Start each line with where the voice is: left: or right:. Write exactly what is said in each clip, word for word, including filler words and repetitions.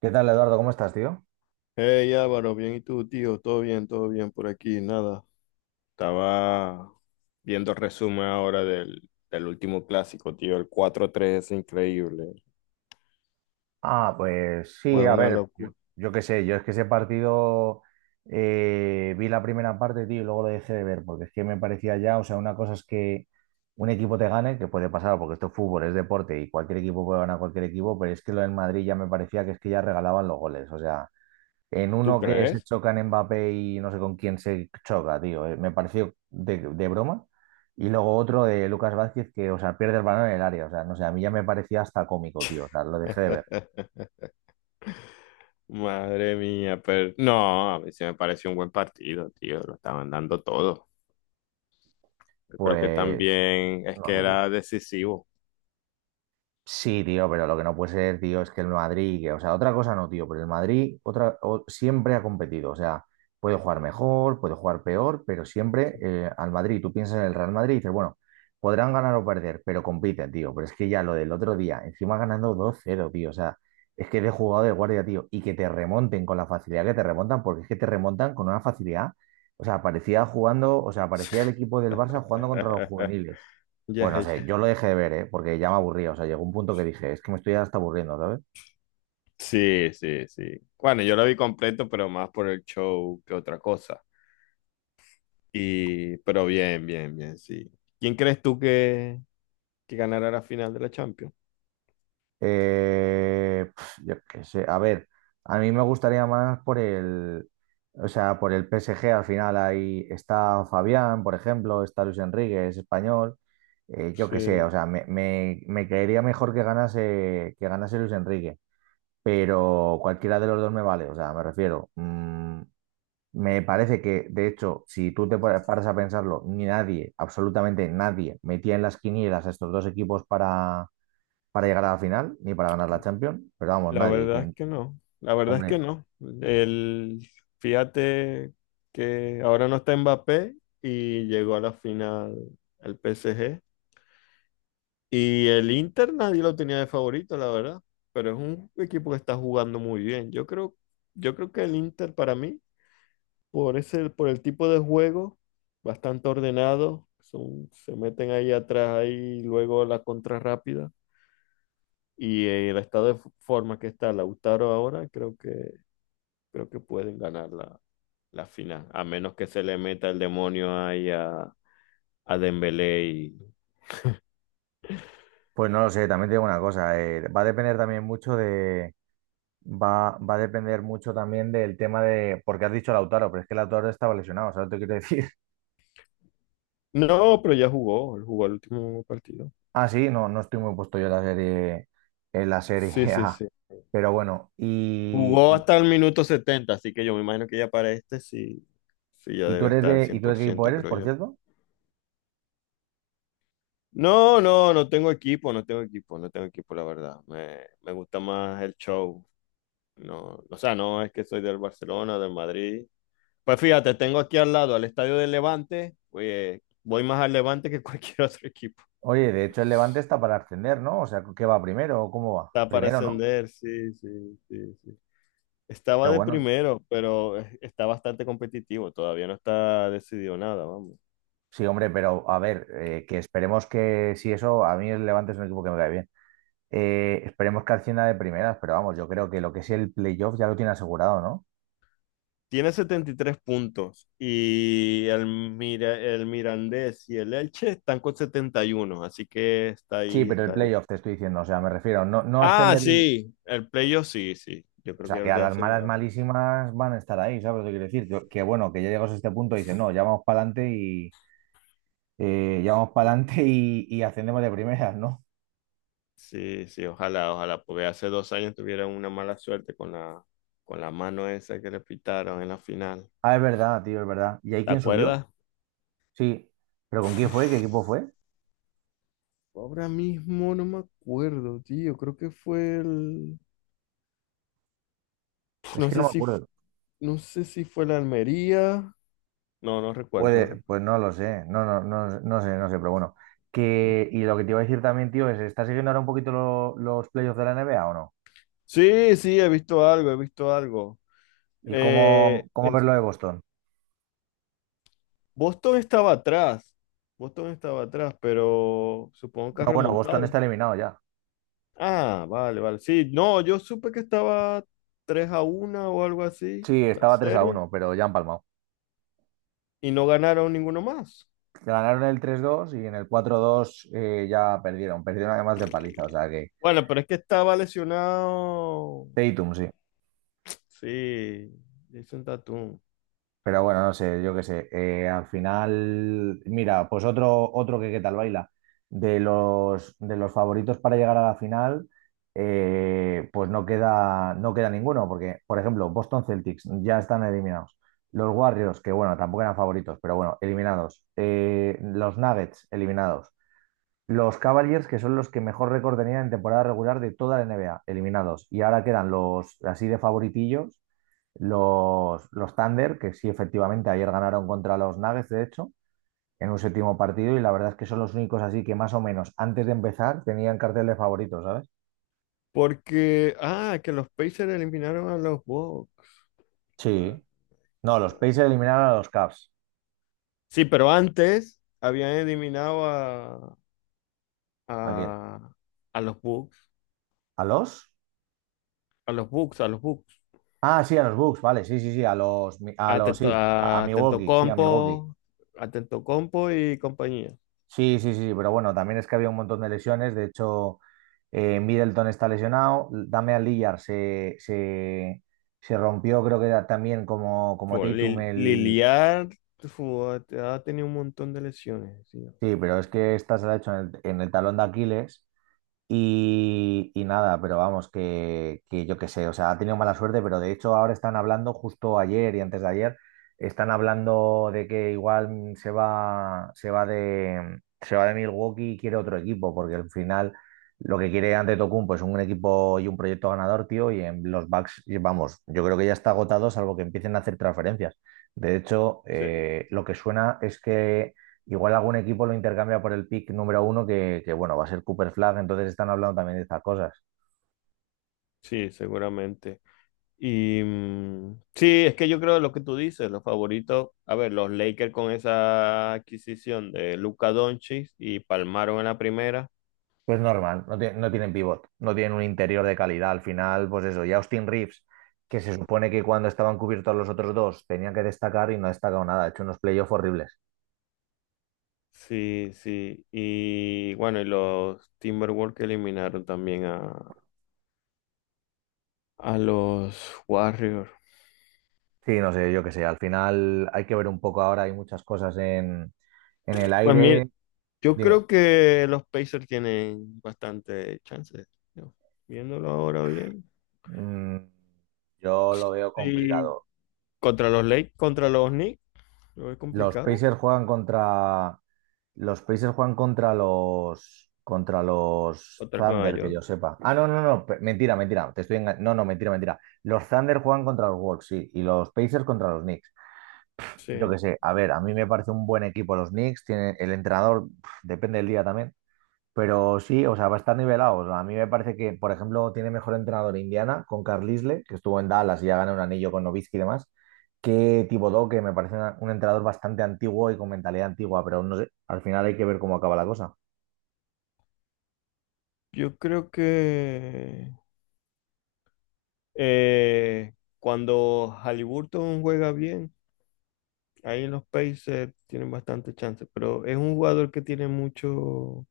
right: ¿Qué tal, Eduardo? ¿Cómo estás, tío?
left: Hey Álvaro, bien, ¿y tú, tío? Todo bien, todo bien por aquí, nada. Estaba viendo resumen ahora del, del último clásico, tío. El cuatro tres es increíble.
right: Ah, pues sí,
left: Fue
right: a
left: una
right: ver, yo,
left: locura.
right: yo qué sé, yo es que ese partido eh, vi la primera parte, tío, y luego lo dejé de ver, porque es que me parecía ya, o sea, una cosa es que un equipo te gane, que puede pasar, porque esto es fútbol, es deporte, y cualquier equipo puede ganar a cualquier equipo, pero es que lo del Madrid ya me parecía que es que ya regalaban los goles, o sea, en
left: ¿Tú
right: uno que se
left: crees?
right: chocan Mbappé y no sé con quién se choca, tío. eh, Me pareció de, de broma. Y luego otro de Lucas Vázquez que, o sea, pierde el balón en el área. O sea, no sé, a mí ya me parecía hasta cómico, tío. O sea, lo dejé de ver.
left: Madre mía, pero no, a mí sí me pareció un buen partido, tío. Lo estaban dando todo. Yo creo que
right: Pues,
left: también es
right: no
left: que
right: sé, tío.
left: era decisivo.
right: Sí, tío, pero lo que no puede ser, tío, es que el Madrid, que- o sea, otra cosa no, tío, pero el Madrid otra, o- siempre ha competido, o sea, puede jugar mejor, puede jugar peor, pero siempre eh, al Madrid, tú piensas en el Real Madrid y dices, bueno, podrán ganar o perder, pero compiten, tío, pero es que ya lo del otro día, encima ganando dos cero, tío, o sea, es que de jugado de guardia, tío, y que te remonten con la facilidad que te remontan, porque es que te remontan con una facilidad, o sea, parecía jugando, o sea, parecía el equipo del Barça jugando contra los juveniles. Pues
left: Ya,
right: no sé,
left: ya.
right: yo lo dejé de ver, ¿eh? Porque ya me aburría. O sea, llegó un punto que dije, es que me estoy hasta aburriendo, ¿sabes?
left: Sí, sí, sí. Bueno, yo lo vi completo, pero más por el show que otra cosa. Y, pero bien, bien, bien, sí. ¿Quién crees tú que, que ganará la final de la Champions?
right: Eh, pf, yo qué sé. A ver, a mí me gustaría más por el, o sea, por el P S G. Al final ahí está Fabián, por ejemplo, está Luis Enrique, es español. Eh, yo qué sé, o
left: Sí,
right: sea, me, me, me caería mejor que ganase, que ganase Luis Enrique. Pero cualquiera de los dos me vale. O sea, me refiero. mm, Me parece que, de hecho, si tú te pa- paras a pensarlo, ni nadie, absolutamente nadie, metía en las quinielas a estos dos equipos para, para llegar a la final, ni para ganar la Champions, pero vamos,
left: la
right: nadie.
left: verdad es
right: Quien,
left: que no. La verdad es que
right: hombre,
left: no. El, Fíjate que ahora no está Mbappé y llegó a la final el P S G. Y el Inter nadie lo tenía de favorito, la verdad. Pero es un equipo que está jugando muy bien. Yo creo, yo creo que el Inter para mí, Por ese, por el tipo de juego, bastante ordenado, son- se meten ahí atrás, ahí luego la contra rápida. Y eh, el estado de f- forma que está Lautaro ahora, creo que, creo que pueden ganar la, la final, a menos que se le meta el demonio ahí a, a Dembélé y...
right: pues no lo sé, también te digo una cosa, eh, va a depender también mucho de, va, va a depender mucho también del tema de, porque has dicho Lautaro, pero es que Lautaro estaba lesionado, ¿sabes lo que te quiero decir?
left: No, pero ya jugó, él jugó el último partido.
right: Ah, sí, no, no estoy muy puesto yo en la serie, en la serie
left: Sí, sí,
right: A,
left: sí.
right: pero bueno, y,
left: Jugó
right: y,
left: hasta el minuto setenta, así que yo me imagino que ya para este sí, sí ya
right: y tú
left: debe
right: eres
left: estar
right: de, ¿y
left: cien
right: tú de
left: por
right: qué equipo
left: ciento
right: eres,
left: creo
right: por
left: yo.
right: cierto?
left: No, no, no tengo equipo, no tengo equipo, no tengo equipo, la verdad. Me, me gusta más el show. No, o sea, no es que soy del Barcelona, del Madrid. Pues fíjate, tengo aquí al lado al estadio del Levante. Oye, voy más al Levante que cualquier otro equipo.
right: Oye, de hecho el Levante está para ascender, ¿no? O sea, ¿qué va primero o cómo va?
left: Está para
right: Primero, ¿no?
left: ascender, sí, sí, sí, sí. Estaba
right: Pero
left: de
right: bueno,
left: primero, pero eh, está bastante competitivo. Todavía no está decidido nada, vamos.
right: sí, hombre, pero a ver, eh, que esperemos que si eso, a mí el Levante es un equipo que me cae bien. Eh, esperemos que ascienda de primeras, pero vamos, yo creo que lo que es el playoff ya lo tiene asegurado, ¿no?
left: Tiene setenta y tres puntos y el, Mira- el Mirandés y el Elche están con setenta y uno, así que está
right: Sí,
left: ahí,
right: pero el
left: está ahí.
right: playoff te estoy diciendo, o sea, me refiero, no, no
left: Ah,
right: ascender, o
left: sí, el playoff sí, sí, yo creo que
right: sea,
left: ya
right: que
left: lo
right: a
left: tiene
right: las malas
left: asegurado.
right: malísimas van a estar ahí, ¿sabes lo que quiero decir? Yo- que bueno, que ya llegas a este punto y dices, no, ya vamos para adelante y eh, ya vamos para
left: Sí,
right: adelante y, y ascendemos de primeras, ¿no?
left: sí, sí, ojalá, ojalá, porque hace dos años tuvieron una mala suerte con la, con la mano esa que le pitaron en la final.
right: Ah, es verdad, tío, es verdad. ¿Y ahí
left: ¿Te
right: quién subió?
left: acuerdas?
right: Sí, pero ¿con quién fue? ¿Qué equipo fue?
left: Ahora mismo no me acuerdo, tío, creo que fue el...
right: Es
left: No
right: que no
left: sé
right: me
left: si,
right: acuerdo.
left: no sé si fue la Almería. No, no recuerdo, no
right: Puede,
left: recuerdo.
right: pues no lo sé, no, no, no, no sé, no sé, pero bueno. Que, y lo que te iba a decir también, tío, es, ¿estás siguiendo ahora un poquito lo- los playoffs de la N B A o no?
left: Sí, sí, he visto algo, he visto algo.
right: ¿Y cómo,
left: Eh,
right: cómo ves
left: es-
right: lo de Boston?
left: Boston estaba atrás, Boston estaba atrás, pero supongo que ha
right: No, bueno, Boston
left: remontado.
right: está eliminado ya.
left: Ah, vale, vale. Sí, no, yo supe que estaba tres a una o algo así,
right: Sí,
left: la
right: estaba tres a
left: serie,
right: uno, pero ya han palmado.
left: y no ganaron ninguno más.
right: Ganaron el tres dos y en el cuatro dos eh, ya perdieron. Perdieron además de paliza, o sea que...
left: Bueno, pero es que estaba lesionado,
right: Tatum, sí.
left: sí, Jason Tatum.
right: Pero bueno, no sé, yo qué sé. Eh, al final, mira, pues otro, otro que qué tal baila. De los, de los favoritos para llegar a la final, eh, pues no queda, no queda ninguno, porque, por ejemplo, Boston Celtics ya están eliminados. Los Warriors, que bueno, tampoco eran favoritos, pero bueno, eliminados. Eh, los Nuggets, eliminados. Los Cavaliers, que son los que mejor récord tenían en temporada regular de toda la N B A, eliminados. Y ahora quedan los así de favoritillos los, los Thunder, que sí, efectivamente, ayer ganaron contra los Nuggets, de hecho, en un séptimo partido, y la verdad es que son los únicos así que más o menos antes de empezar tenían cartel de favoritos, ¿sabes?
left: Porque, ah, que los Pacers eliminaron a los Bucks. Ah,
right: Sí. No, los
left: ah.
right: Pacers eliminaron a los Cavs.
left: Sí, pero antes habían eliminado
right: ¿A quién?
left: a, a los bugs,
right: ¿A los?
left: a los bugs, a los bugs,
right: Ah, sí, a los Bucks, vale, sí, sí, sí, a los, a
left: a,
right: los,
left: atento
right: sí, a, a
left: a Tento
right: Milwaukee, sí, a Milwaukee.
left: Compo, atento Compo y compañía.
right: Sí, sí, sí, pero bueno, también es que había un montón de lesiones. De hecho, eh, Middleton está lesionado, Damian Lillard se, se, se rompió, creo que era también como, como
left: Fue
right: Tatum
left: Lil-
right: el...
left: Liliard fue- ha tenido un montón de lesiones, sí.
right: Sí, pero es que esta se la ha hecho en el, en el talón de Aquiles. Y, y nada, pero vamos, que, que yo qué sé, o sea, ha tenido mala suerte, pero de hecho ahora están hablando, justo ayer y antes de ayer, están hablando de que igual se va, se va de, se va de Milwaukee y quiere otro equipo, porque al final lo que quiere Antetokounmpo es un equipo y un proyecto ganador, tío, y en los Bucks, y vamos, yo creo que ya está agotado, salvo que empiecen a hacer transferencias. De hecho,
left: Sí,
right: eh, lo que suena es que igual algún equipo lo intercambia por el pick número uno, que, que, bueno, va a ser Cooper Flag, entonces están hablando también de estas cosas.
left: sí, seguramente. Y mm, sí, es que yo creo lo que tú dices, los favoritos, a ver, los Lakers con esa adquisición de Luka Doncic y palmaron en la primera.
right: Pues normal, no, tie- no tienen pivot, no tienen un interior de calidad. Al final, pues eso, y Austin Reeves, que se supone que cuando estaban cubiertos los otros dos tenían que destacar y no ha destacado nada, ha hecho unos playoffs horribles.
left: Sí, sí. Y bueno, y los Timberwolves que eliminaron también a, A los Warriors.
right: Sí, no sé, yo qué sé, al final hay que ver un poco ahora, hay muchas cosas en, en el
left: Pues mira,
right: aire.
left: yo
right: Dime,
left: creo que los Pacers tienen bastante chances. ¿No? Viéndolo ahora bien.
right: mm, yo lo veo
left: Sí.
right: complicado.
left: Contra los Lakers, contra los Knicks, lo veo
right: Los
left: complicado.
right: Pacers juegan contra. Los Pacers juegan contra los. Contra los
left: Contra Nueva
right: Thunder, que yo
left: York.
right: sepa. Ah, no, no, no. pe- Mentira, mentira. Te estoy enga- No, no, mentira, mentira. Los Thunder juegan contra los Wolves, sí. Y los Pacers contra los Knicks.
left: Sí.
right: Yo qué sé. A ver, a mí me parece un buen equipo los Knicks. Tiene el entrenador, pf, depende del día también. Pero sí, o sea, va a estar nivelado. A mí me parece que, por ejemplo, tiene mejor entrenador Indiana con Carlisle, que estuvo en Dallas y ya ganó un anillo con Nowitzki y demás, que Thibodeau, que me parece una- un entrenador bastante antiguo y con mentalidad antigua, pero no sé, al final hay que ver cómo acaba la cosa.
left: Yo creo que eh, cuando Haliburton juega bien, ahí en los Pacers tienen bastante chance. Pero es un jugador que tiene muchos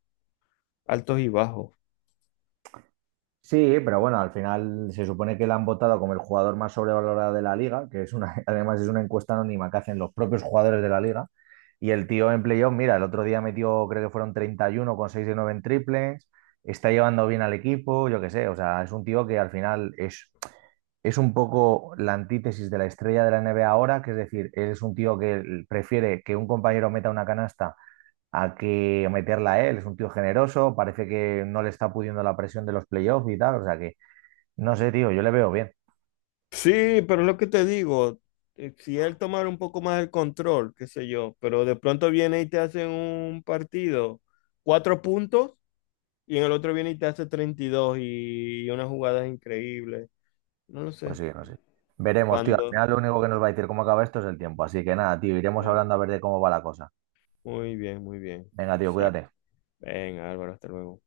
left: altos y bajos.
right: Sí, pero bueno, al final se supone que le han votado como el jugador más sobrevalorado de la liga, que es una, además es una encuesta anónima que hacen los propios jugadores de la liga. Y el tío en playoff, mira, el otro día metió, creo que fueron treinta y uno con seis de nueve en triples, está llevando bien al equipo, yo qué sé, o sea, es un tío que al final es, es un poco la antítesis de la estrella de la N B A ahora, que es decir, es un tío que prefiere que un compañero meta una canasta hay que meterla a él, es un tío generoso, parece que no le está pudiendo la presión de los playoffs y tal, o sea que no sé, tío, yo le veo bien,
left: Sí, pero es lo que te digo, eh, si él tomara un poco más el control, qué sé yo, pero de pronto viene y te hace un partido, cuatro puntos, y en el otro viene y te hace treinta y dos y dos y unas jugadas increíbles. No lo
right: pues
left: sé.
right: sí, no sé. Veremos, tío, al
left: Cuando.
right: final lo único que nos va a decir cómo acaba esto es el tiempo, así que nada, tío, iremos
left: Eh,
right: hablando a ver de cómo va la cosa.
left: muy bien, muy bien.
right: Venga, tío,
left: Exacto.
right: cuídate.
left: Ven, Álvaro, hasta luego.